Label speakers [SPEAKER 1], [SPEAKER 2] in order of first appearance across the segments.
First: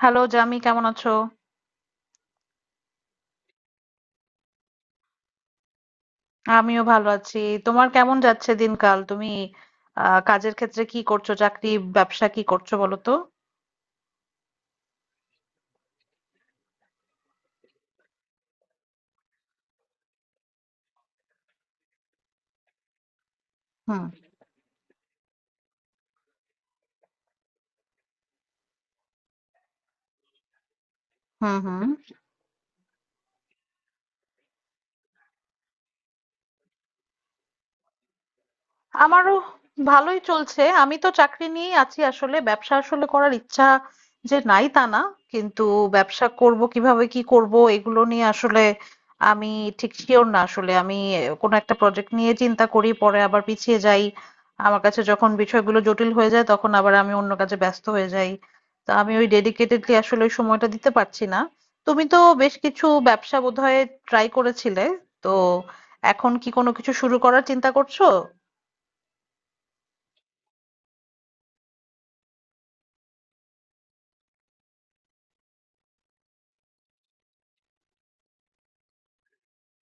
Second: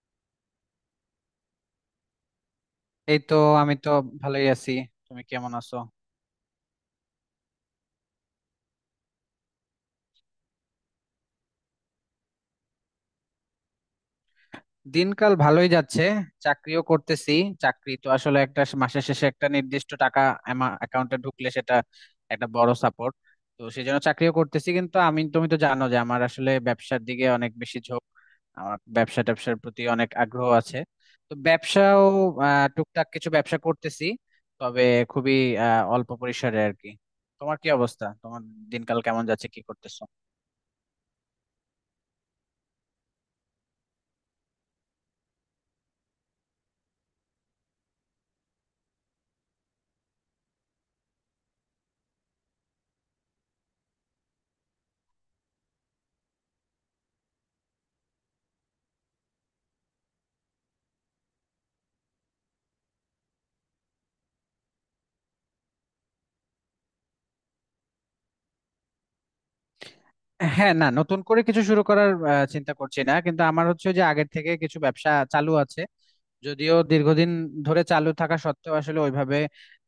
[SPEAKER 1] Hello Jami, কেমন আছো?
[SPEAKER 2] এই তো, আমি তো ভালোই আছি। তুমি কেমন আছো?
[SPEAKER 1] আমিও ভালো আছি। তোমার কেমন যাচ্ছে দিনকাল? তুমি কাজের ক্ষেত্রে কি করছো? চাকরি, ব্যবসা কি করছো বলো তো?
[SPEAKER 2] দিনকাল ভালোই যাচ্ছে। চাকরিও করতেছি। চাকরি তো আসলে একটা মাসের শেষে একটা নির্দিষ্ট টাকা অ্যাকাউন্টে ঢুকলে সেটা একটা বড় সাপোর্ট। তো সেই জন্য
[SPEAKER 1] হুম।
[SPEAKER 2] চাকরিও করতেছি, কিন্তু তুমি তো জানো যে আমার আসলে ব্যবসার দিকে অনেক বেশি ঝোঁক। আমার ব্যবসা ট্যাবসার প্রতি অনেক আগ্রহ আছে। তো
[SPEAKER 1] হুম। হুম।
[SPEAKER 2] ব্যবসাও টুকটাক কিছু ব্যবসা করতেছি, তবে খুবই অল্প পরিসরে আর কি। তোমার কি অবস্থা, তোমার দিনকাল কেমন
[SPEAKER 1] আমারও
[SPEAKER 2] যাচ্ছে, কি করতেছো?
[SPEAKER 1] ভালোই চলছে। আমি তো চাকরি নিয়েই আছি আসলে। ব্যবসা আসলে করার ইচ্ছা যে নাই তা না। কিন্তু ব্যবসা করব কিভাবে কি করব এগুলো নিয়ে আসলে আমি ঠিক শিওর না আসলে। আমি কোনো একটা প্রজেক্ট নিয়ে চিন্তা করি পরে আবার পিছিয়ে যাই। আমার কাছে যখন বিষয়গুলো জটিল হয়ে যায় তখন আবার আমি অন্য কাজে ব্যস্ত হয়ে যাই। তো আমি ওই ডেডিকেটেডলি আসলে ওই সময়টা দিতে পারছি না। তুমি তো বেশ কিছু ব্যবসা বোধহয় ট্রাই করেছিলে। তো এখন কি কোনো কিছু শুরু করার চিন্তা করছো?
[SPEAKER 2] হ্যাঁ, না, নতুন করে কিছু শুরু করার চিন্তা করছি না, কিন্তু আমার হচ্ছে যে আগের থেকে কিছু ব্যবসা চালু আছে। যদিও দীর্ঘদিন ধরে চালু থাকা সত্ত্বেও আসলে ওইভাবে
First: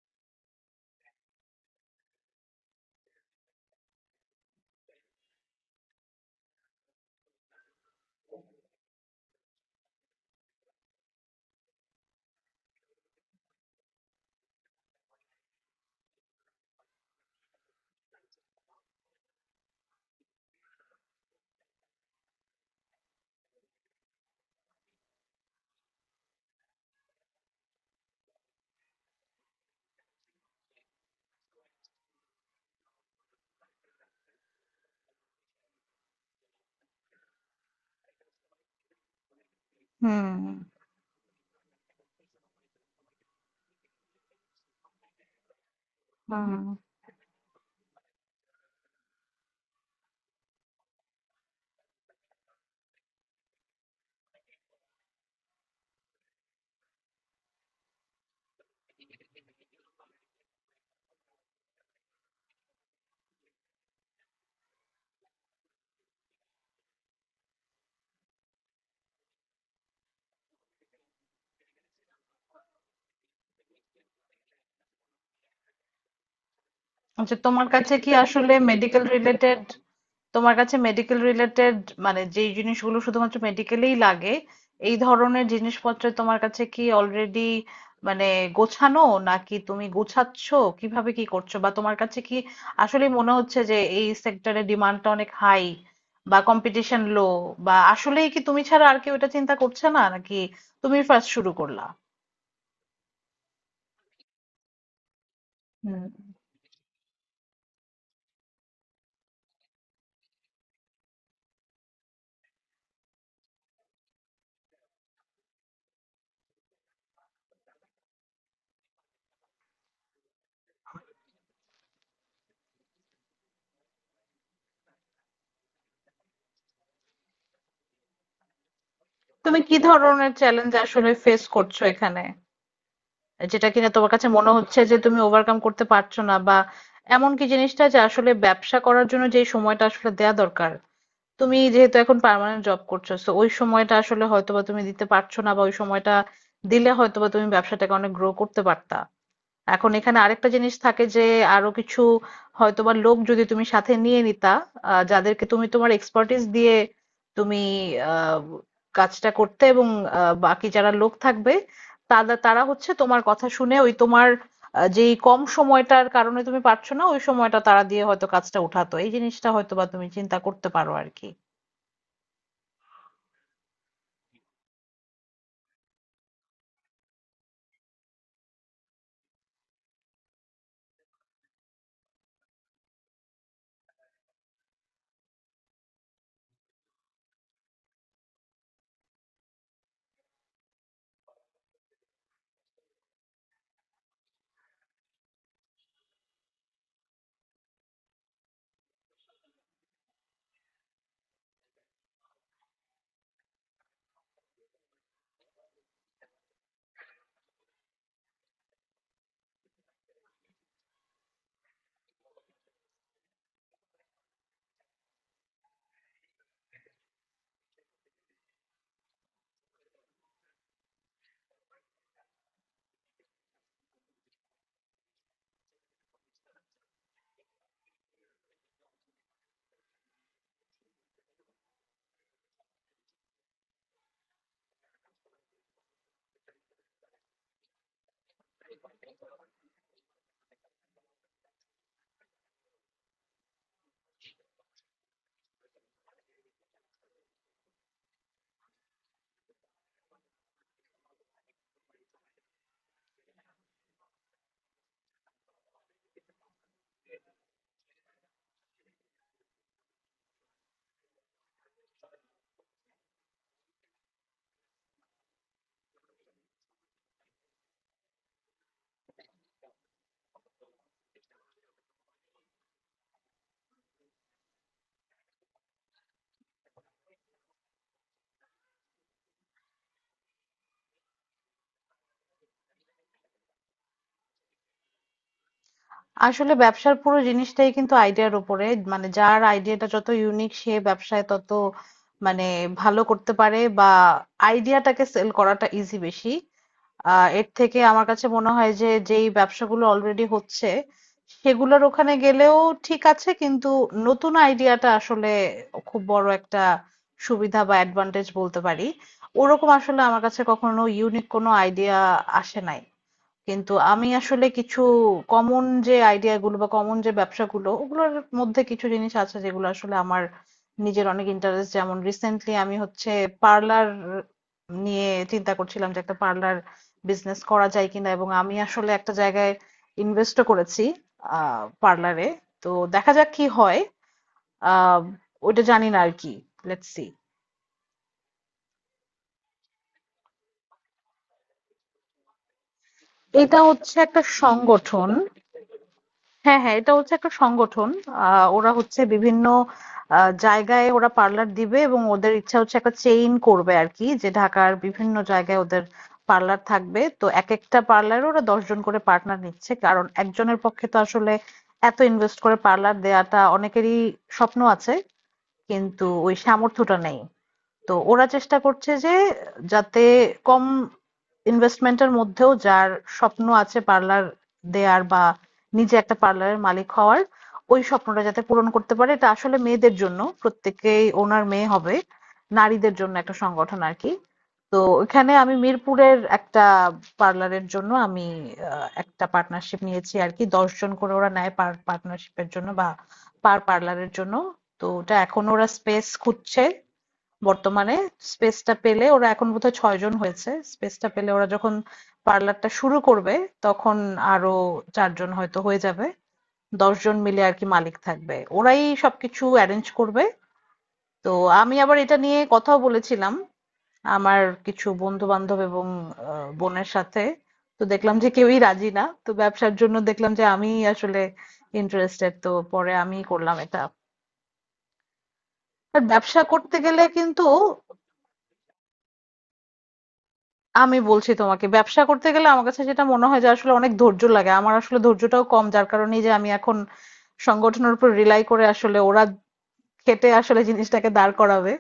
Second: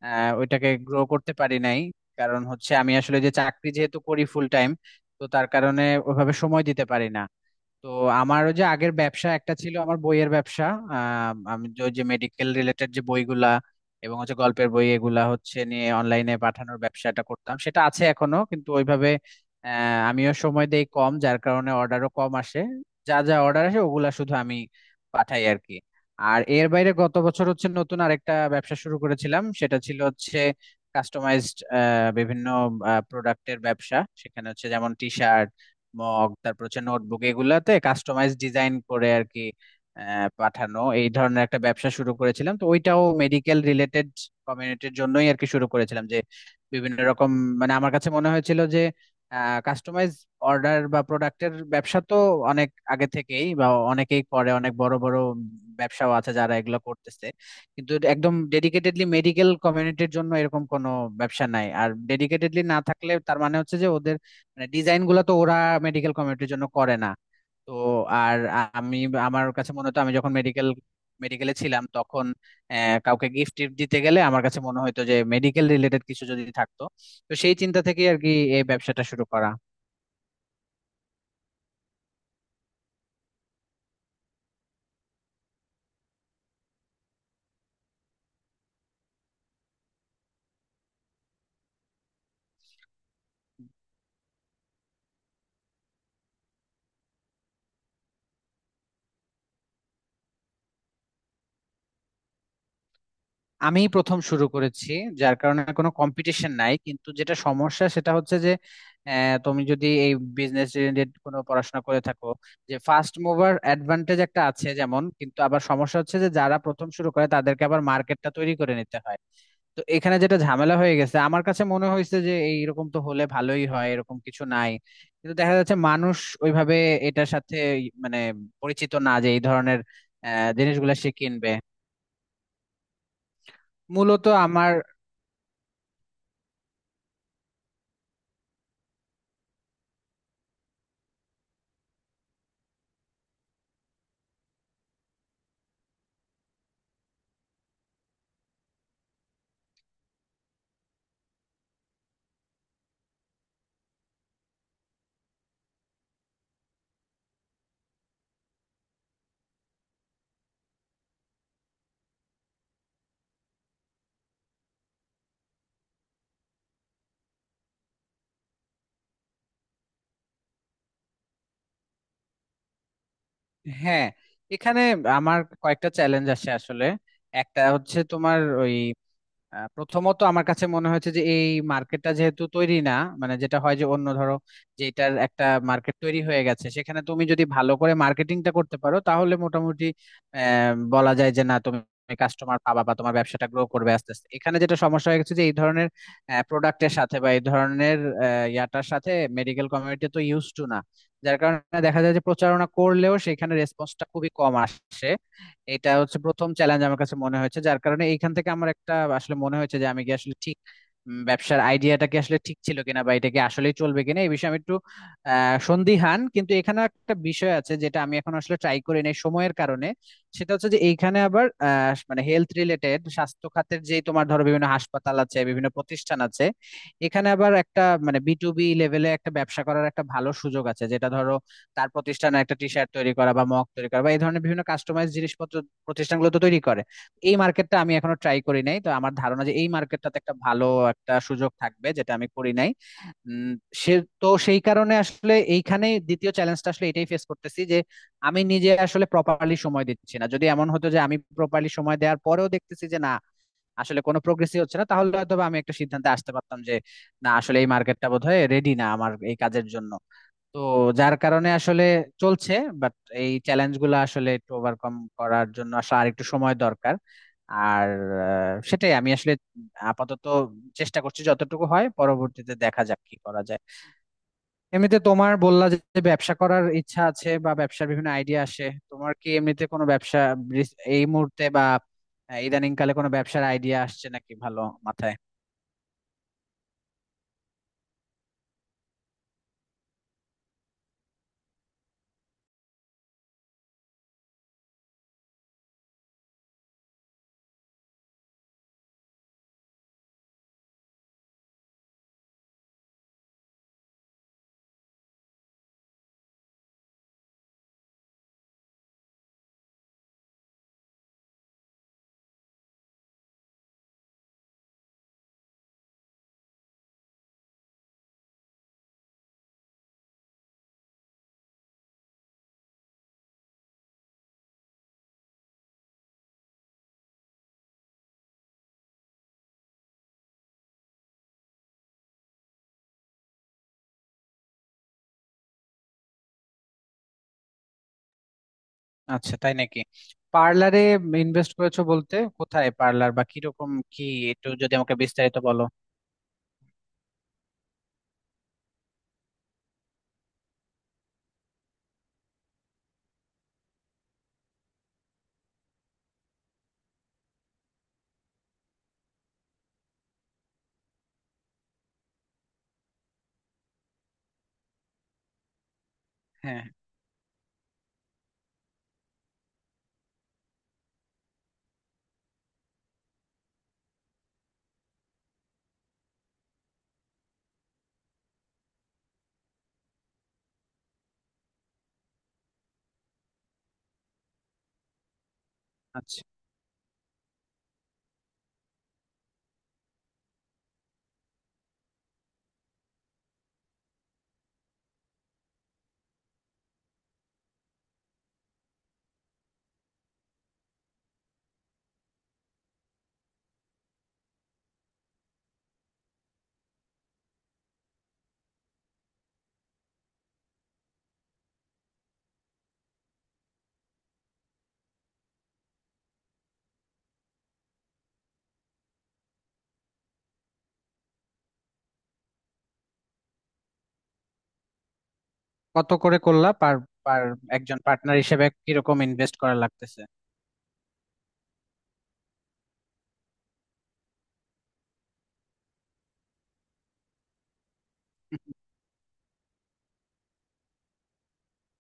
[SPEAKER 2] ওইটাকে গ্রো করতে পারি নাই। কারণ হচ্ছে আমি আসলে যে চাকরি যেহেতু করি ফুল টাইম, তো তার কারণে ওইভাবে সময় দিতে পারি না। তো আমারও যে আগের ব্যবসা একটা ছিল আমার বইয়ের ব্যবসা। আমি যে ওই যে মেডিকেল রিলেটেড যে বইগুলা এবং হচ্ছে গল্পের বই এগুলা হচ্ছে নিয়ে অনলাইনে পাঠানোর ব্যবসাটা করতাম, সেটা আছে এখনো কিন্তু ওইভাবে আহ, আমিও সময় দেই কম, যার কারণে অর্ডারও কম আসে। যা যা অর্ডার আসে ওগুলা শুধু আমি পাঠাই আর কি। আর এর বাইরে গত বছর হচ্ছে নতুন আরেকটা ব্যবসা শুরু করেছিলাম, সেটা ছিল হচ্ছে কাস্টমাইজড বিভিন্ন প্রোডাক্টের ব্যবসা। সেখানে হচ্ছে যেমন টি শার্ট, মগ, তারপর হচ্ছে নোটবুক এগুলাতে কাস্টমাইজ ডিজাইন করে আর কি
[SPEAKER 1] হুম।
[SPEAKER 2] পাঠানো, এই ধরনের একটা ব্যবসা শুরু করেছিলাম। তো ওইটাও মেডিকেল রিলেটেড কমিউনিটির জন্যই আর কি শুরু করেছিলাম যে
[SPEAKER 1] হুম।
[SPEAKER 2] বিভিন্ন রকম, মানে আমার কাছে মনে হয়েছিল যে কাস্টমাইজ অর্ডার বা প্রোডাক্টের ব্যবসা তো অনেক আগে থেকেই বা অনেকেই করে, অনেক বড় বড় ব্যবসাও আছে যারা এগুলো করতেছে। কিন্তু একদম ডেডিকেটেডলি মেডিকেল কমিউনিটির জন্য এরকম কোনো ব্যবসা নাই, আর ডেডিকেটেডলি না থাকলে তার মানে হচ্ছে যে ওদের মানে ডিজাইন গুলো তো ওরা মেডিকেল কমিউনিটির জন্য করে না। তো আর আমি আমার কাছে মনে হতো আমি যখন মেডিকেলে ছিলাম তখন কাউকে গিফট টিফট দিতে গেলে আমার কাছে মনে হতো যে মেডিকেল রিলেটেড কিছু যদি থাকতো। তো
[SPEAKER 1] আচ্ছা,
[SPEAKER 2] সেই
[SPEAKER 1] তোমার
[SPEAKER 2] চিন্তা
[SPEAKER 1] কাছে
[SPEAKER 2] থেকে
[SPEAKER 1] কি
[SPEAKER 2] আর কি
[SPEAKER 1] আসলে
[SPEAKER 2] এই ব্যবসাটা
[SPEAKER 1] মেডিকেল
[SPEAKER 2] শুরু করা।
[SPEAKER 1] রিলেটেড, তোমার কাছে মেডিকেল রিলেটেড মানে যেই জিনিসগুলো শুধুমাত্র মেডিকেলেই লাগে, এই ধরনের জিনিসপত্র তোমার কাছে কি অলরেডি মানে গোছানো, নাকি তুমি গোছাচ্ছ, কিভাবে কি করছো? বা তোমার কাছে কি আসলে মনে হচ্ছে যে এই সেক্টরে ডিমান্ডটা অনেক হাই বা কম্পিটিশন লো? বা আসলেই কি তুমি ছাড়া আর কেউ এটা চিন্তা করছে না, নাকি তুমি ফার্স্ট শুরু করলা?
[SPEAKER 2] আমি প্রথম শুরু করেছি, যার কারণে কোনো
[SPEAKER 1] হুম।
[SPEAKER 2] কম্পিটিশন নাই, কিন্তু যেটা সমস্যা সেটা হচ্ছে যে তুমি যদি এই বিজনেস রিলেটেড কোনো পড়াশোনা করে থাকো, যে ফার্স্ট মুভার অ্যাডভান্টেজ একটা আছে যেমন। কিন্তু আবার সমস্যা হচ্ছে যে যারা প্রথম শুরু করে তাদেরকে আবার মার্কেটটা তৈরি করে নিতে হয়। তো এখানে যেটা ঝামেলা হয়ে গেছে, আমার কাছে মনে হয়েছে যে এইরকম তো হলে ভালোই হয় এরকম কিছু নাই। কিন্তু দেখা যাচ্ছে মানুষ ওইভাবে এটার সাথে মানে পরিচিত না যে এই
[SPEAKER 1] তুমি কি
[SPEAKER 2] ধরনের
[SPEAKER 1] ধরনের চ্যালেঞ্জ
[SPEAKER 2] জিনিসগুলা সে
[SPEAKER 1] আসলে ফেস
[SPEAKER 2] কিনবে।
[SPEAKER 1] করছো এখানে? যেটা কিনা তোমার
[SPEAKER 2] মূলত
[SPEAKER 1] কাছে মনে
[SPEAKER 2] আমার
[SPEAKER 1] হচ্ছে যে তুমি ওভারকাম করতে পারছো না, বা এমন কি জিনিসটা? যে আসলে ব্যবসা করার জন্য যে সময়টা আসলে দেয়া দরকার, তুমি যেহেতু এখন পার্মানেন্ট জব করছো তো ওই সময়টা আসলে হয়তোবা তুমি দিতে পারছো না, বা ওই সময়টা দিলে হয়তোবা তুমি ব্যবসাটাকে অনেক গ্রো করতে পারতা। এখন এখানে আরেকটা জিনিস থাকে যে, আরো কিছু হয়তোবা লোক যদি তুমি সাথে নিয়ে নিতা, যাদেরকে তুমি তোমার এক্সপার্টিস দিয়ে তুমি আহ, কাজটা করতে, এবং বাকি যারা লোক থাকবে তারা তারা হচ্ছে তোমার কথা শুনে ওই তোমার যেই কম সময়টার কারণে তুমি পারছো না ওই সময়টা তারা দিয়ে হয়তো কাজটা উঠাতো, এই জিনিসটা হয়তোবা তুমি চিন্তা করতে পারো আর কি।
[SPEAKER 2] হ্যাঁ, এখানে আমার কয়েকটা চ্যালেঞ্জ আসে আসলে। একটা হচ্ছে তোমার ওই প্রথমত আমার কাছে মনে হয়েছে যে এই মার্কেটটা যেহেতু তৈরি না, মানে যেটা হয় যে অন্য ধরো যেটার একটা মার্কেট তৈরি হয়ে গেছে সেখানে তুমি যদি ভালো করে মার্কেটিংটা করতে পারো তাহলে মোটামুটি বলা যায় যে না, তুমি কাস্টমার পাবা বা তোমার ব্যবসাটা গ্রো করবে আস্তে আস্তে। এখানে যেটা সমস্যা হয়ে গেছে যে এই ধরনের প্রোডাক্টের সাথে বা এই ধরনের ইয়াটার সাথে মেডিকেল কমিউনিটি তো ইউজ টু না, যার কারণে দেখা যায় যে প্রচারণা করলেও সেখানে রেসপন্সটা খুবই কম আসে। এটা হচ্ছে প্রথম চ্যালেঞ্জ আমার কাছে মনে হয়েছে, যার কারণে এইখান থেকে আমার একটা আসলে মনে হয়েছে যে আমি কি আসলে ঠিক ব্যবসার আইডিয়াটা কি আসলে ঠিক ছিল কিনা বা এটা কি আসলে চলবে কিনা এই বিষয়ে আমি একটু সন্দিহান। কিন্তু এখানে একটা বিষয় আছে যেটা আমি এখন আসলে ট্রাই করি নাই সময়ের কারণে। সেটা হচ্ছে যে এইখানে আবার মানে হেলথ রিলেটেড স্বাস্থ্য খাতের যে তোমার ধরো বিভিন্ন হাসপাতাল আছে, বিভিন্ন প্রতিষ্ঠান আছে, এখানে আবার একটা মানে বিটুবি লেভেলে একটা ব্যবসা করার একটা ভালো সুযোগ আছে। যেটা ধরো তার প্রতিষ্ঠানে একটা টি শার্ট তৈরি করা বা মগ তৈরি করা বা এই ধরনের বিভিন্ন কাস্টমাইজ জিনিসপত্র প্রতিষ্ঠানগুলো তো তৈরি করে। এই মার্কেটটা আমি এখনো ট্রাই করি নাই, তো আমার ধারণা যে এই মার্কেটটাতে একটা ভালো একটা সুযোগ থাকবে যেটা আমি করি নাই। উম, সে তো সেই কারণে আসলে এইখানে দ্বিতীয় চ্যালেঞ্জটা আসলে এটাই ফেস করতেছি যে আমি নিজে আসলে প্রপারলি সময় দিচ্ছি না। যদি এমন হতো যে আমি প্রপারলি সময় দেওয়ার পরেও দেখতেছি যে না আসলে কোনো প্রোগ্রেসই হচ্ছে না, তাহলে হয়তো বা আমি একটা সিদ্ধান্তে আসতে পারতাম যে না, আসলে এই মার্কেটটা বোধহয় রেডি না আমার এই কাজের জন্য। তো যার কারণে আসলে চলছে, বাট এই চ্যালেঞ্জ গুলো আসলে একটু ওভারকাম করার জন্য আসলে আর একটু সময় দরকার। আর সেটাই আমি আসলে আপাতত চেষ্টা করছি যতটুকু হয়, পরবর্তীতে দেখা যাক কি করা যায়। এমনিতে তোমার বললা যে যে ব্যবসা করার ইচ্ছা আছে বা ব্যবসার বিভিন্ন আইডিয়া আসে, তোমার কি এমনিতে কোনো ব্যবসা এই মুহূর্তে বা ইদানিং কালে কোনো ব্যবসার আইডিয়া আসছে নাকি ভালো মাথায়?
[SPEAKER 1] আসলে ব্যবসার পুরো জিনিসটাই কিন্তু আইডিয়ার উপরে, মানে যার আইডিয়াটা যত ইউনিক সে ব্যবসায় তত মানে ভালো করতে পারে, বা আইডিয়াটাকে সেল করাটা ইজি বেশি। এর থেকে আমার কাছে মনে হয় যে যেই ব্যবসাগুলো অলরেডি হচ্ছে সেগুলোর ওখানে গেলেও ঠিক আছে, কিন্তু নতুন আইডিয়াটা আসলে খুব বড় একটা সুবিধা বা অ্যাডভান্টেজ বলতে পারি। ওরকম আসলে আমার কাছে কখনো ইউনিক কোনো আইডিয়া আসে নাই, কিন্তু আমি আসলে কিছু কমন যে আইডিয়াগুলো বা কমন যে ব্যবসাগুলো ওগুলোর মধ্যে কিছু জিনিস আছে যেগুলো আসলে আমার নিজের অনেক ইন্টারেস্ট। যেমন রিসেন্টলি আমি হচ্ছে পার্লার নিয়ে চিন্তা করছিলাম যে একটা পার্লার বিজনেস করা যায় কিনা, এবং আমি আসলে একটা জায়গায় ইনভেস্টও করেছি পার্লারে। তো দেখা যাক কি হয়। আহ ওইটা জানি না আর কি, লেটস সি।
[SPEAKER 2] আচ্ছা, তাই নাকি? পার্লারে ইনভেস্ট করেছো বলতে কোথায় পার্লার বা
[SPEAKER 1] এটা
[SPEAKER 2] কিরকম
[SPEAKER 1] হচ্ছে
[SPEAKER 2] কি,
[SPEAKER 1] একটা
[SPEAKER 2] একটু যদি আমাকে
[SPEAKER 1] সংগঠন।
[SPEAKER 2] বিস্তারিত বলো।
[SPEAKER 1] হ্যাঁ, হ্যাঁ, এটা হচ্ছে একটা সংগঠন। ওরা হচ্ছে বিভিন্ন জায়গায় ওরা পার্লার দিবে, এবং ওদের ইচ্ছা হচ্ছে একটা চেইন করবে আর কি, যে ঢাকার বিভিন্ন জায়গায় ওদের পার্লার থাকবে। তো এক একটা পার্লারে ওরা 10 জন করে পার্টনার নিচ্ছে, কারণ একজনের পক্ষে তো আসলে এত ইনভেস্ট করে পার্লার দেয়াটা, অনেকেরই স্বপ্ন আছে কিন্তু ওই
[SPEAKER 2] হ্যাঁ, হ্যাঁ।
[SPEAKER 1] সামর্থ্যটা নেই। তো ওরা চেষ্টা করছে যে, যাতে কম ইনভেস্টমেন্টের মধ্যেও যার স্বপ্ন আছে পার্লার দেয়ার বা নিজে একটা পার্লারের মালিক হওয়ার, ওই স্বপ্নটা যাতে পূরণ করতে পারে। এটা আসলে মেয়েদের জন্য, প্রত্যেকেই ওনার মেয়ে হবে, নারীদের জন্য একটা সংগঠন আর কি। তো ওখানে আমি মিরপুরের
[SPEAKER 2] আচ্ছা।
[SPEAKER 1] একটা পার্লারের জন্য আমি একটা পার্টনারশিপ নিয়েছি আর কি। দশজন করে ওরা নেয় পার পার্টনারশিপের জন্য বা পার পার্লারের জন্য। তো ওটা এখন ওরা স্পেস খুঁজছে বর্তমানে। স্পেসটা পেলে, ওরা এখন বোধহয় ছয়জন হয়েছে, স্পেসটা পেলে ওরা যখন পার্লারটা শুরু করবে তখন আরো চারজন হয়তো হয়ে যাবে, 10 জন মিলে আর কি মালিক থাকবে, ওরাই সবকিছু অ্যারেঞ্জ করবে। তো আমি আবার এটা নিয়ে কথাও বলেছিলাম আমার কিছু বন্ধু বান্ধব এবং বোনের সাথে। তো দেখলাম যে কেউই রাজি না, তো ব্যবসার জন্য দেখলাম যে আমি আসলে ইন্টারেস্টেড, তো পরে আমি করলাম এটা।
[SPEAKER 2] কত
[SPEAKER 1] আর
[SPEAKER 2] করে
[SPEAKER 1] ব্যবসা
[SPEAKER 2] করলা পার
[SPEAKER 1] করতে গেলে
[SPEAKER 2] পার
[SPEAKER 1] কিন্তু
[SPEAKER 2] একজন পার্টনার হিসেবে কিরকম ইনভেস্ট করা লাগতেছে?
[SPEAKER 1] আমি বলছি তোমাকে, ব্যবসা করতে গেলে আমার কাছে যেটা মনে হয় যে আসলে অনেক ধৈর্য লাগে, আমার আসলে ধৈর্যটাও কম, যার কারণেই যে আমি এখন সংগঠনের উপর রিলাই করে আসলে ওরা খেটে আসলে জিনিসটাকে দাঁড় করাবে,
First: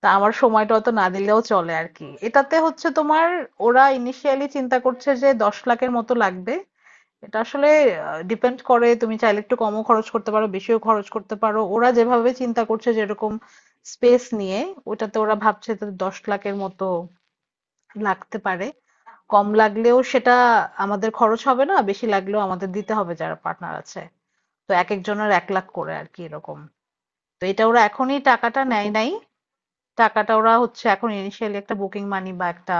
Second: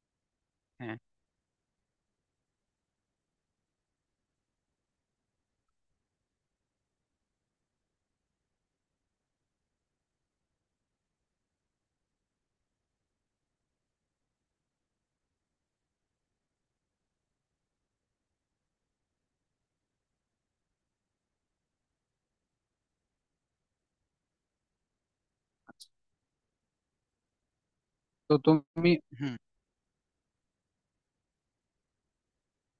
[SPEAKER 1] তা আমার সময়টা অত
[SPEAKER 2] হ্যাঁ।
[SPEAKER 1] না দিলেও চলে আর কি, এটাতে হচ্ছে তোমার। ওরা ইনিশিয়ালি চিন্তা করছে যে 10 লাখের মতো লাগবে। এটা আসলে ডিপেন্ড করে, তুমি চাইলে একটু কমও খরচ করতে পারো, বেশিও খরচ করতে পারো। ওরা যেভাবে চিন্তা করছে, যেরকম স্পেস নিয়ে ওটাতে ওরা ভাবছে, তো 10 লাখের মতো লাগতে পারে। কম লাগলেও সেটা আমাদের খরচ হবে না, বেশি লাগলেও আমাদের দিতে হবে যারা পার্টনার আছে। তো একেকজনের 1 লাখ
[SPEAKER 2] আচ্ছা।
[SPEAKER 1] করে আরকি, এরকম। তো এটা ওরা এখনই
[SPEAKER 2] তো
[SPEAKER 1] টাকাটা নেয়
[SPEAKER 2] তুমি।
[SPEAKER 1] নাই।
[SPEAKER 2] হুম।
[SPEAKER 1] টাকাটা ওরা হচ্ছে এখন initially একটা বুকিং মানি বা একটা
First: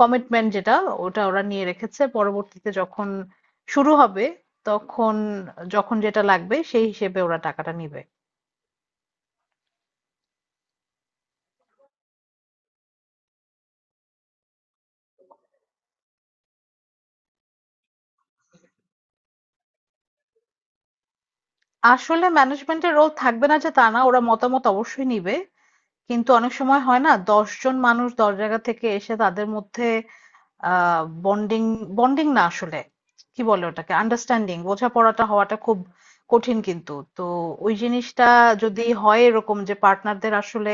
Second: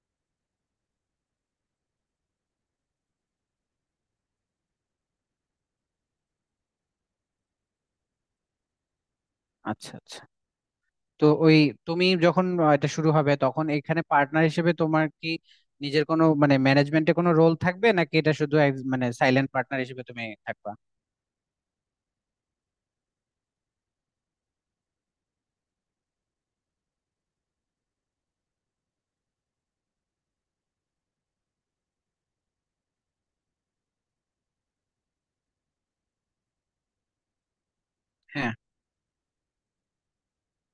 [SPEAKER 1] কমিটমেন্ট যেটা, ওটা ওরা নিয়ে রেখেছে। পরবর্তীতে যখন শুরু হবে তখন যখন যেটা লাগবে সেই হিসেবে ওরা টাকাটা নিবে।
[SPEAKER 2] আচ্ছা, আচ্ছা। তো ওই, তুমি যখন এটা শুরু হবে তখন এখানে পার্টনার হিসেবে তোমার কি নিজের কোনো মানে ম্যানেজমেন্টে কোনো রোল থাকবে, নাকি এটা শুধু মানে সাইলেন্ট পার্টনার হিসেবে তুমি থাকবা?
[SPEAKER 1] আসলে ম্যানেজমেন্টের রোল থাকবে না যে তা না, ওরা মতামত অবশ্যই নিবে। কিন্তু অনেক সময় হয় না, 10 জন মানুষ 10 জায়গা থেকে এসে তাদের মধ্যে বন্ডিং, বন্ডিং না আসলে, কি বলে ওটাকে, আন্ডারস্ট্যান্ডিং, বোঝাপড়াটা হওয়াটা খুব কঠিন কিন্তু। তো ওই জিনিসটা
[SPEAKER 2] হ্যাঁ।
[SPEAKER 1] যদি হয় এরকম যে পার্টনারদের আসলে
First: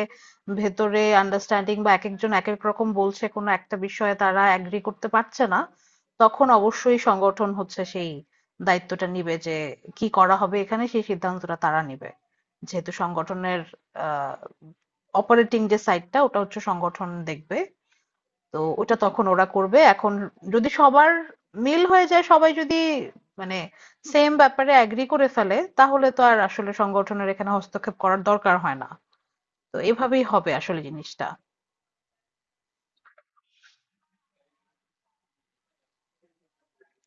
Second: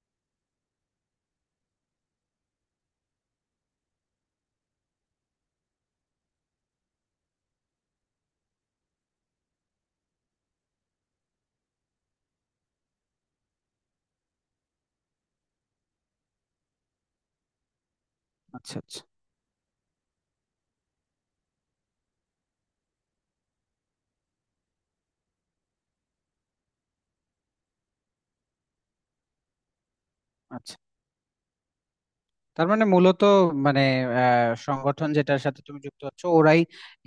[SPEAKER 1] ভেতরে আন্ডারস্ট্যান্ডিং, বা এক একজন এক এক রকম বলছে, কোনো একটা বিষয়ে তারা অ্যাগ্রি করতে পারছে না, তখন অবশ্যই সংগঠন হচ্ছে সেই দায়িত্বটা নিবে যে কি করা হবে, এখানে সেই সিদ্ধান্তটা তারা নিবে। যেহেতু সংগঠনের আহ অপারেটিং যে সাইডটা, ওটা হচ্ছে সংগঠন দেখবে, তো
[SPEAKER 2] আচ্ছা,
[SPEAKER 1] ওটা
[SPEAKER 2] আচ্ছা।
[SPEAKER 1] তখন ওরা করবে। এখন যদি সবার মিল হয়ে যায়, সবাই যদি মানে সেম ব্যাপারে অ্যাগ্রি করে ফেলে, তাহলে তো আর আসলে সংগঠনের এখানে হস্তক্ষেপ করার দরকার হয় না। তো এভাবেই হবে
[SPEAKER 2] আচ্ছা,
[SPEAKER 1] আসলে জিনিসটা।
[SPEAKER 2] তার মানে মূলত মানে সংগঠন যেটার সাথে তুমি যুক্ত হচ্ছ ওরাই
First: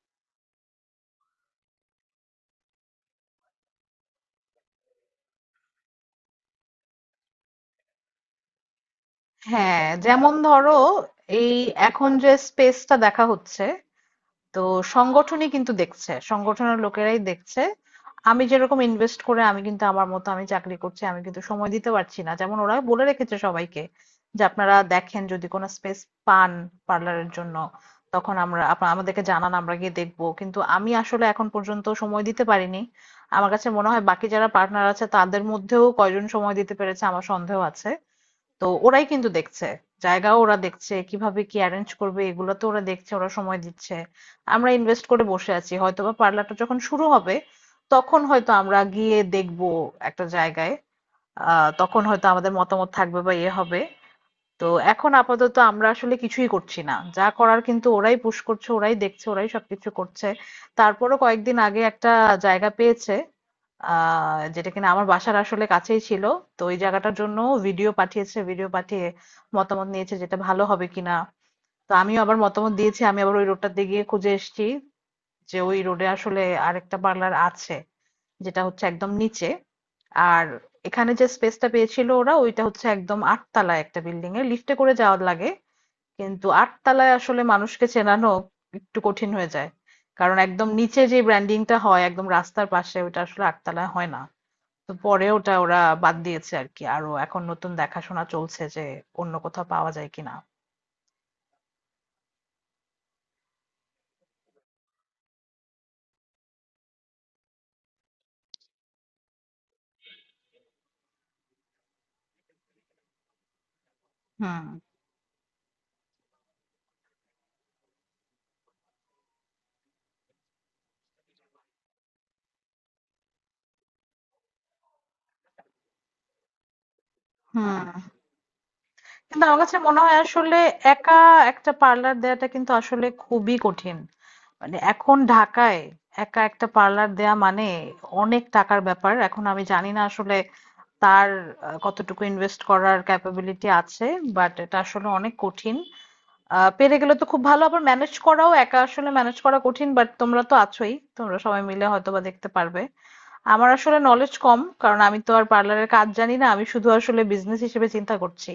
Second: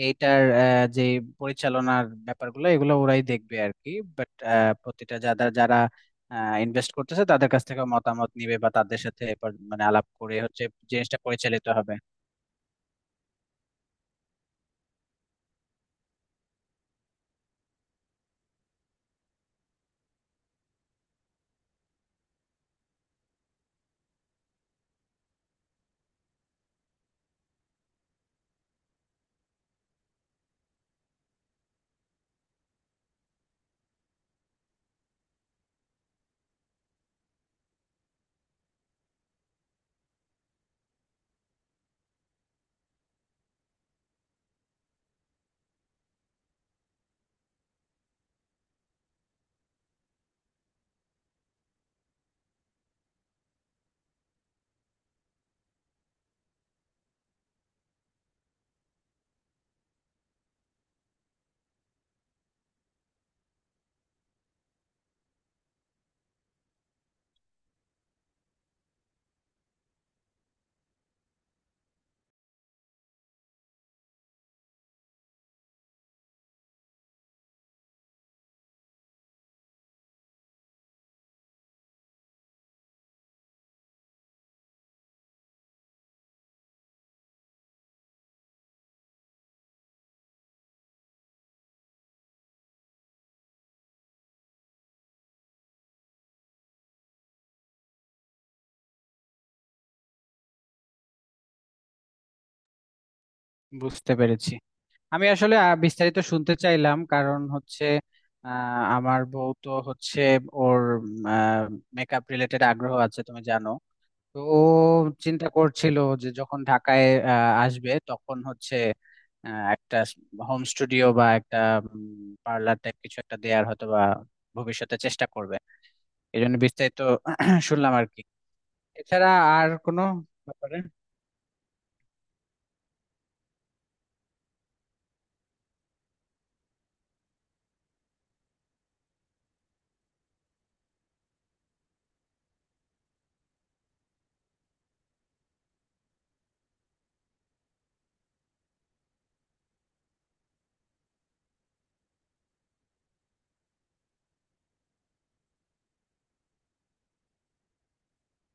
[SPEAKER 2] এইটার যে পরিচালনার ব্যাপারগুলো এগুলো ওরাই দেখবে আর কি। বাট প্রতিটা যারা যারা ইনভেস্ট করতেছে তাদের কাছ থেকে মতামত নিবে বা তাদের সাথে এবার মানে
[SPEAKER 1] হ্যাঁ,
[SPEAKER 2] আলাপ
[SPEAKER 1] যেমন
[SPEAKER 2] করে হচ্ছে
[SPEAKER 1] ধরো
[SPEAKER 2] জিনিসটা
[SPEAKER 1] এই
[SPEAKER 2] পরিচালিত হবে।
[SPEAKER 1] এখন যে স্পেসটা দেখা হচ্ছে, তো সংগঠনই কিন্তু দেখছে, সংগঠনের লোকেরাই দেখছে। আমি যেরকম ইনভেস্ট করে, আমি কিন্তু আমার মতো আমি চাকরি করছি, আমি কিন্তু সময় দিতে পারছি না, যেমন ওরা বলে রেখেছে সবাইকে যে আপনারা দেখেন যদি কোনো স্পেস পান পার্লারের জন্য তখন আমরা আপনা- আমাদেরকে জানান, আমরা গিয়ে দেখবো। কিন্তু আমি আসলে এখন পর্যন্ত সময় দিতে পারিনি। আমার কাছে মনে হয় বাকি যারা পার্টনার আছে তাদের মধ্যেও কয়জন সময় দিতে পেরেছে আমার সন্দেহ আছে। তো ওরাই কিন্তু দেখছে, জায়গাও ওরা দেখছে, কিভাবে কি অ্যারেঞ্জ করবে এগুলো তো ওরা দেখছে, ওরা সময় দিচ্ছে, আমরা ইনভেস্ট করে বসে আছি। হয়তোবা পার্লারটা যখন শুরু হবে তখন হয়তো আমরা গিয়ে দেখবো একটা জায়গায়, তখন হয়তো আমাদের মতামত থাকবে বা ইয়ে হবে। তো এখন আপাতত আমরা আসলে কিছুই করছি না, যা করার কিন্তু ওরাই পুশ করছে, ওরাই দেখছে, ওরাই সবকিছু করছে। তারপরও কয়েকদিন আগে একটা জায়গা পেয়েছে যেটা কিনা আমার বাসার আসলে কাছেই ছিল। তো ওই জায়গাটার জন্য ভিডিও পাঠিয়েছে, ভিডিও পাঠিয়ে মতামত নিয়েছে যেটা ভালো হবে কিনা। তো আমিও আবার মতামত দিয়েছি, আমি আবার ওই রোডটাতে গিয়ে খুঁজে এসেছি যে ওই রোডে আসলে আরেকটা পার্লার আছে যেটা হচ্ছে একদম নিচে। আর এখানে যে স্পেসটা পেয়েছিল ওরা, ওইটা হচ্ছে একদম আটতলায় একটা বিল্ডিং এ, লিফটে করে যাওয়ার লাগে। কিন্তু আটতলায় আসলে মানুষকে চেনানো একটু কঠিন হয়ে যায়, কারণ একদম নিচে যে ব্র্যান্ডিংটা হয় একদম রাস্তার পাশে, ওটা আসলে আটতলায় হয় না। তো পরে ওটা ওরা বাদ দিয়েছে আর কি, আরো এখন নতুন দেখাশোনা চলছে যে অন্য কোথাও পাওয়া যায় কিনা।
[SPEAKER 2] বুঝতে পেরেছি। আমি আসলে বিস্তারিত শুনতে চাইলাম, কারণ হচ্ছে আমার বউ তো হচ্ছে ওর মেকআপ রিলেটেড আগ্রহ আছে, তুমি জানো। তো ও
[SPEAKER 1] হুম।
[SPEAKER 2] চিন্তা করছিল যে যখন ঢাকায় আসবে তখন হচ্ছে একটা হোম স্টুডিও বা একটা পার্লার টাইপ কিছু একটা দেয়ার হয়তো বা ভবিষ্যতে চেষ্টা করবে। এই জন্য বিস্তারিত শুনলাম আর
[SPEAKER 1] হুম।
[SPEAKER 2] কি। এছাড়া
[SPEAKER 1] কিন্তু আমার
[SPEAKER 2] আর
[SPEAKER 1] কাছে মনে
[SPEAKER 2] কোনো
[SPEAKER 1] হয় আসলে
[SPEAKER 2] ব্যাপারে।
[SPEAKER 1] একা একটা পার্লার দেওয়াটা কিন্তু আসলে খুবই কঠিন। মানে এখন ঢাকায় একা একটা পার্লার দেয়া মানে অনেক টাকার ব্যাপার। এখন আমি জানি না আসলে তার কতটুকু ইনভেস্ট করার ক্যাপাবিলিটি আছে, বাট এটা আসলে অনেক কঠিন। পেরে গেলে তো খুব ভালো। আবার ম্যানেজ করাও, একা আসলে ম্যানেজ করা কঠিন, বাট তোমরা তো আছোই, তোমরা সবাই মিলে হয়তো বা দেখতে পারবে। আমার আসলে নলেজ কম, কারণ আমি তো আর পার্লারের কাজ জানি না, আমি শুধু আসলে বিজনেস হিসেবে চিন্তা করছি।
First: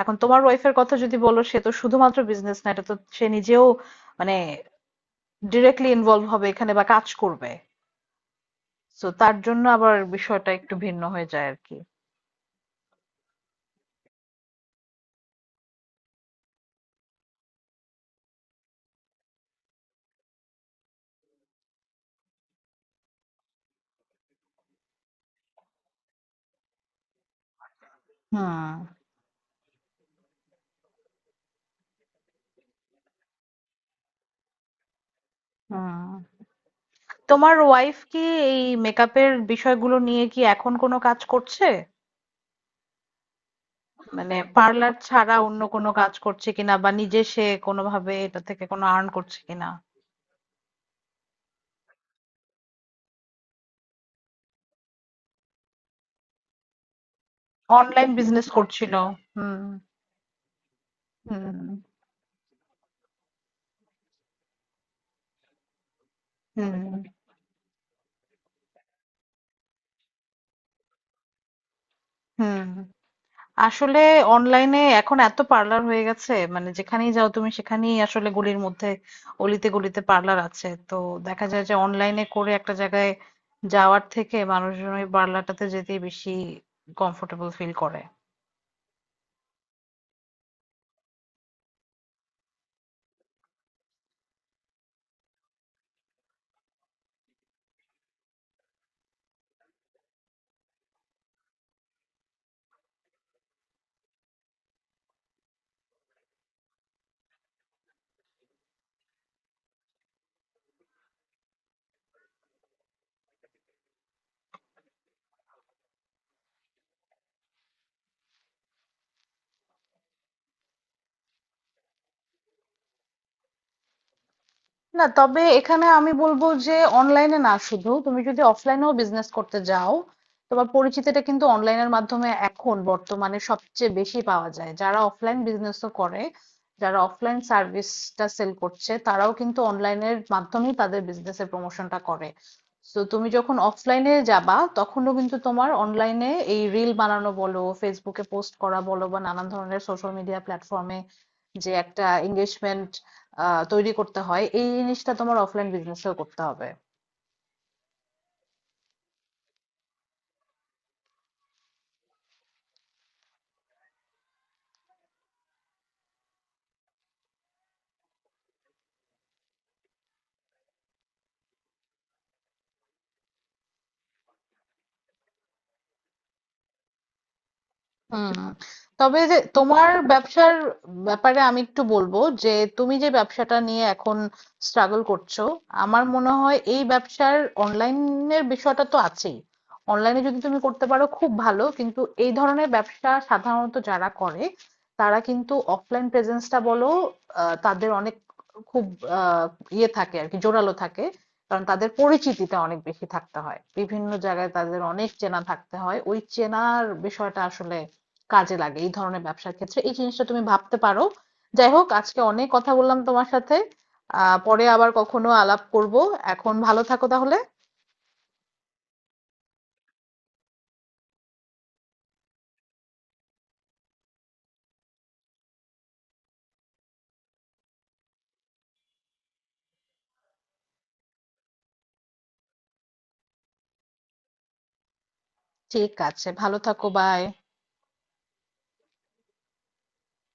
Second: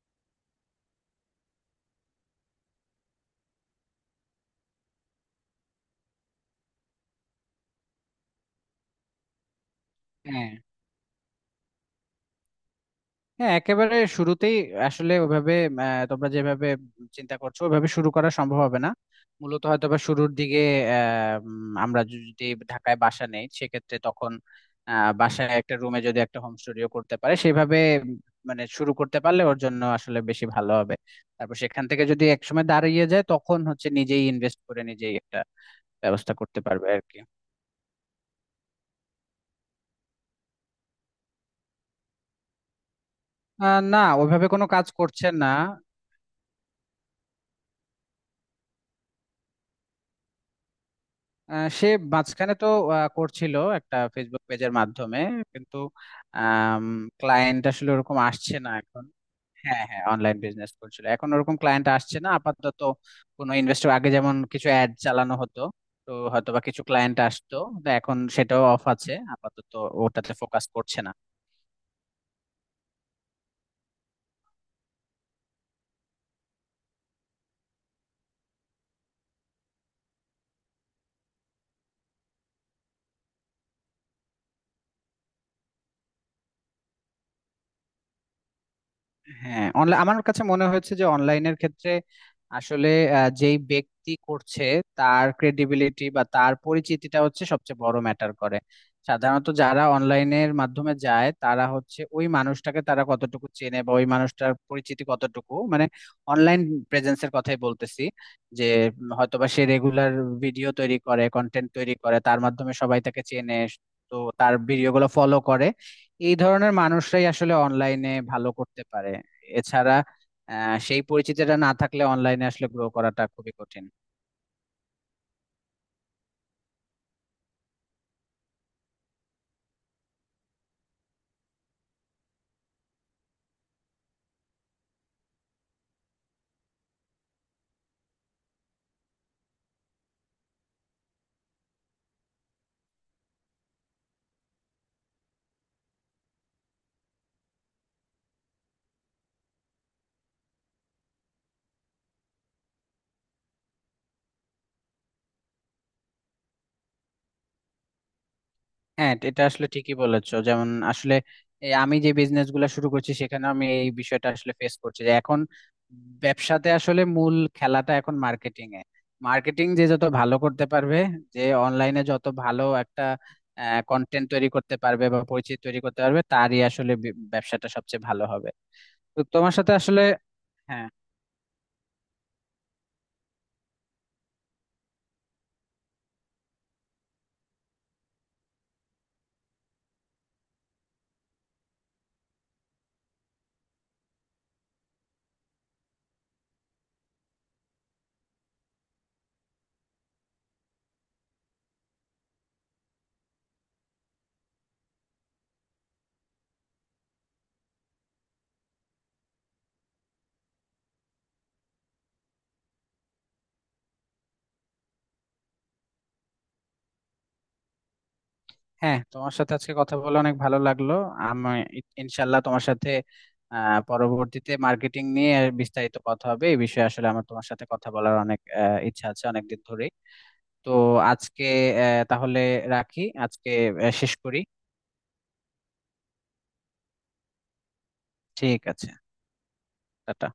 [SPEAKER 1] এখন তোমার ওয়াইফের কথা যদি বলো, সে তো শুধুমাত্র বিজনেস না, এটা তো সে নিজেও মানে ডিরেক্টলি ইনভলভ হবে এখানে বা কাজ করবে, তো তার জন্য আবার বিষয়টা
[SPEAKER 2] হ্যাঁ,
[SPEAKER 1] একটু ভিন্ন হয়ে যায় আর কি।
[SPEAKER 2] হ্যাঁ, একেবারে শুরুতেই আসলে ওভাবে তোমরা যেভাবে চিন্তা করছো ওভাবে শুরু করা সম্ভব হবে না। মূলত হয়তো বা শুরুর দিকে আমরা যদি ঢাকায় বাসা নেই সেক্ষেত্রে তখন বাসায় একটা রুমে যদি একটা হোম স্টুডিও করতে পারে সেভাবে
[SPEAKER 1] হুম।
[SPEAKER 2] মানে শুরু করতে পারলে ওর জন্য আসলে বেশি ভালো হবে। তারপর সেখান থেকে যদি একসময় দাঁড়িয়ে যায় তখন হচ্ছে নিজেই ইনভেস্ট করে নিজেই একটা
[SPEAKER 1] হুম।
[SPEAKER 2] ব্যবস্থা করতে পারবে আর কি।
[SPEAKER 1] তোমার ওয়াইফ কি এই মেকআপের বিষয়গুলো নিয়ে কি এখন কোনো কাজ করছে?
[SPEAKER 2] না,
[SPEAKER 1] মানে
[SPEAKER 2] ওইভাবে কোনো কাজ
[SPEAKER 1] পার্লার
[SPEAKER 2] করছে
[SPEAKER 1] ছাড়া
[SPEAKER 2] না।
[SPEAKER 1] অন্য কোনো কাজ করছে কিনা, বা নিজে সে কোনোভাবে এটা থেকে কোনো আর্ন করছে কিনা?
[SPEAKER 2] সে মাঝখানে তো করছিল একটা ফেসবুক পেজের মাধ্যমে, কিন্তু ক্লায়েন্ট আসলে
[SPEAKER 1] অনলাইন
[SPEAKER 2] ওরকম
[SPEAKER 1] বিজনেস
[SPEAKER 2] আসছে না
[SPEAKER 1] করছিল।
[SPEAKER 2] এখন।
[SPEAKER 1] হুম।
[SPEAKER 2] হ্যাঁ, হ্যাঁ, অনলাইন বিজনেস করছিল, এখন ওরকম
[SPEAKER 1] হুম।
[SPEAKER 2] ক্লায়েন্ট আসছে না আপাতত। কোনো ইনভেস্টর আগে যেমন কিছু অ্যাড চালানো হতো, তো হয়তোবা কিছু
[SPEAKER 1] হুম।
[SPEAKER 2] ক্লায়েন্ট আসতো। তো এখন সেটাও অফ আছে আপাতত, ওটাতে ফোকাস করছে না।
[SPEAKER 1] হুম। আসলে অনলাইনে এখন এত পার্লার হয়ে গেছে, মানে যেখানেই যাও তুমি, সেখানেই আসলে গলির মধ্যে, অলিতে গলিতে পার্লার আছে। তো দেখা যায় যে অনলাইনে করে একটা জায়গায় যাওয়ার থেকে মানুষজন ওই পার্লারটাতে যেতেই বেশি কমফোর্টেবল ফিল করে।
[SPEAKER 2] হ্যাঁ, অনলাইন আমার কাছে মনে হয়েছে যে অনলাইনের ক্ষেত্রে আসলে যেই ব্যক্তি করছে তার ক্রেডিবিলিটি বা তার পরিচিতিটা হচ্ছে সবচেয়ে বড় ম্যাটার করে। সাধারণত যারা অনলাইনের মাধ্যমে যায় তারা হচ্ছে ওই মানুষটাকে তারা কতটুকু চেনে বা ওই মানুষটার পরিচিতি কতটুকু, মানে অনলাইন প্রেজেন্সের কথাই বলতেছি, যে হয়তোবা সে রেগুলার ভিডিও তৈরি করে কন্টেন্ট তৈরি করে তার মাধ্যমে সবাই তাকে চেনে, তো তার ভিডিওগুলো ফলো করে। এই ধরনের মানুষরাই আসলে অনলাইনে ভালো করতে পারে। এছাড়া সেই পরিচিতিটা না থাকলে অনলাইনে আসলে গ্রো করাটা খুবই কঠিন।
[SPEAKER 1] না, তবে এখানে আমি বলবো যে অনলাইনে না শুধু, তুমি যদি অফলাইনেও বিজনেস করতে যাও, তোমার পরিচিতিটা কিন্তু অনলাইনের মাধ্যমে এখন বর্তমানে সবচেয়ে বেশি পাওয়া যায়। যারা অফলাইন বিজনেসও করে, যারা অফলাইন সার্ভিসটা সেল করছে, তারাও কিন্তু অনলাইনের মাধ্যমেই তাদের বিজনেসের প্রমোশনটা করে। তো তুমি যখন অফলাইনে যাবা তখনও কিন্তু তোমার অনলাইনে এই রিল বানানো বলো, ফেসবুকে পোস্ট করা বলো, বা নানান ধরনের সোশ্যাল মিডিয়া প্ল্যাটফর্মে যে একটা এঙ্গেজমেন্ট তৈরি করতে হয়, এই জিনিসটা তোমার অফলাইন বিজনেসেও করতে হবে।
[SPEAKER 2] হ্যাঁ, এটা এটা আসলে ঠিকই বলেছো। যেমন আসলে এই আমি যে বিজনেস গুলো শুরু করছি সেখানে আমি এই বিষয়টা আসলে ফেস করছি যে এখন ব্যবসাতে আসলে মূল খেলাটা এখন মার্কেটিং এ। মার্কেটিং যে যত ভালো করতে পারবে, যে অনলাইনে যত ভালো একটা কন্টেন্ট তৈরি করতে পারবে বা পরিচিতি তৈরি করতে পারবে তারই আসলে ব্যবসাটা সবচেয়ে ভালো
[SPEAKER 1] হুম।
[SPEAKER 2] হবে। তো
[SPEAKER 1] তবে যে
[SPEAKER 2] তোমার সাথে
[SPEAKER 1] তোমার
[SPEAKER 2] আসলে,
[SPEAKER 1] ব্যবসার
[SPEAKER 2] হ্যাঁ,
[SPEAKER 1] ব্যাপারে আমি একটু বলবো যে, তুমি যে ব্যবসাটা নিয়ে এখন স্ট্রাগল করছো, আমার মনে হয় এই ব্যবসার অনলাইনের বিষয়টা তো আছেই, অনলাইনে যদি তুমি করতে পারো খুব ভালো, কিন্তু এই ধরনের ব্যবসা সাধারণত যারা করে, তারা কিন্তু অফলাইন প্রেজেন্সটা বলো, তাদের অনেক খুব আহ, ইয়ে থাকে আর কি, জোরালো থাকে। কারণ তাদের পরিচিতিটা অনেক বেশি থাকতে হয়, বিভিন্ন জায়গায় তাদের অনেক চেনা থাকতে হয়, ওই চেনার বিষয়টা আসলে কাজে লাগে এই ধরনের ব্যবসার ক্ষেত্রে, এই জিনিসটা তুমি ভাবতে পারো। যাই হোক, আজকে অনেক কথা বললাম তোমার সাথে, পরে আবার কখনো আলাপ করব। এখন ভালো থাকো তাহলে।
[SPEAKER 2] হ্যাঁ, তোমার সাথে আজকে কথা বলে অনেক ভালো লাগলো। আমি ইনশাল্লাহ তোমার সাথে পরবর্তীতে মার্কেটিং নিয়ে বিস্তারিত কথা হবে, এই বিষয়ে আসলে আমার তোমার সাথে কথা বলার অনেক ইচ্ছা আছে অনেকদিন ধরেই। তো আজকে তাহলে রাখি আজকে, শেষ করি।
[SPEAKER 1] ঠিক আছে, ভালো থাকো, বাই।
[SPEAKER 2] ঠিক আছে। টাটা।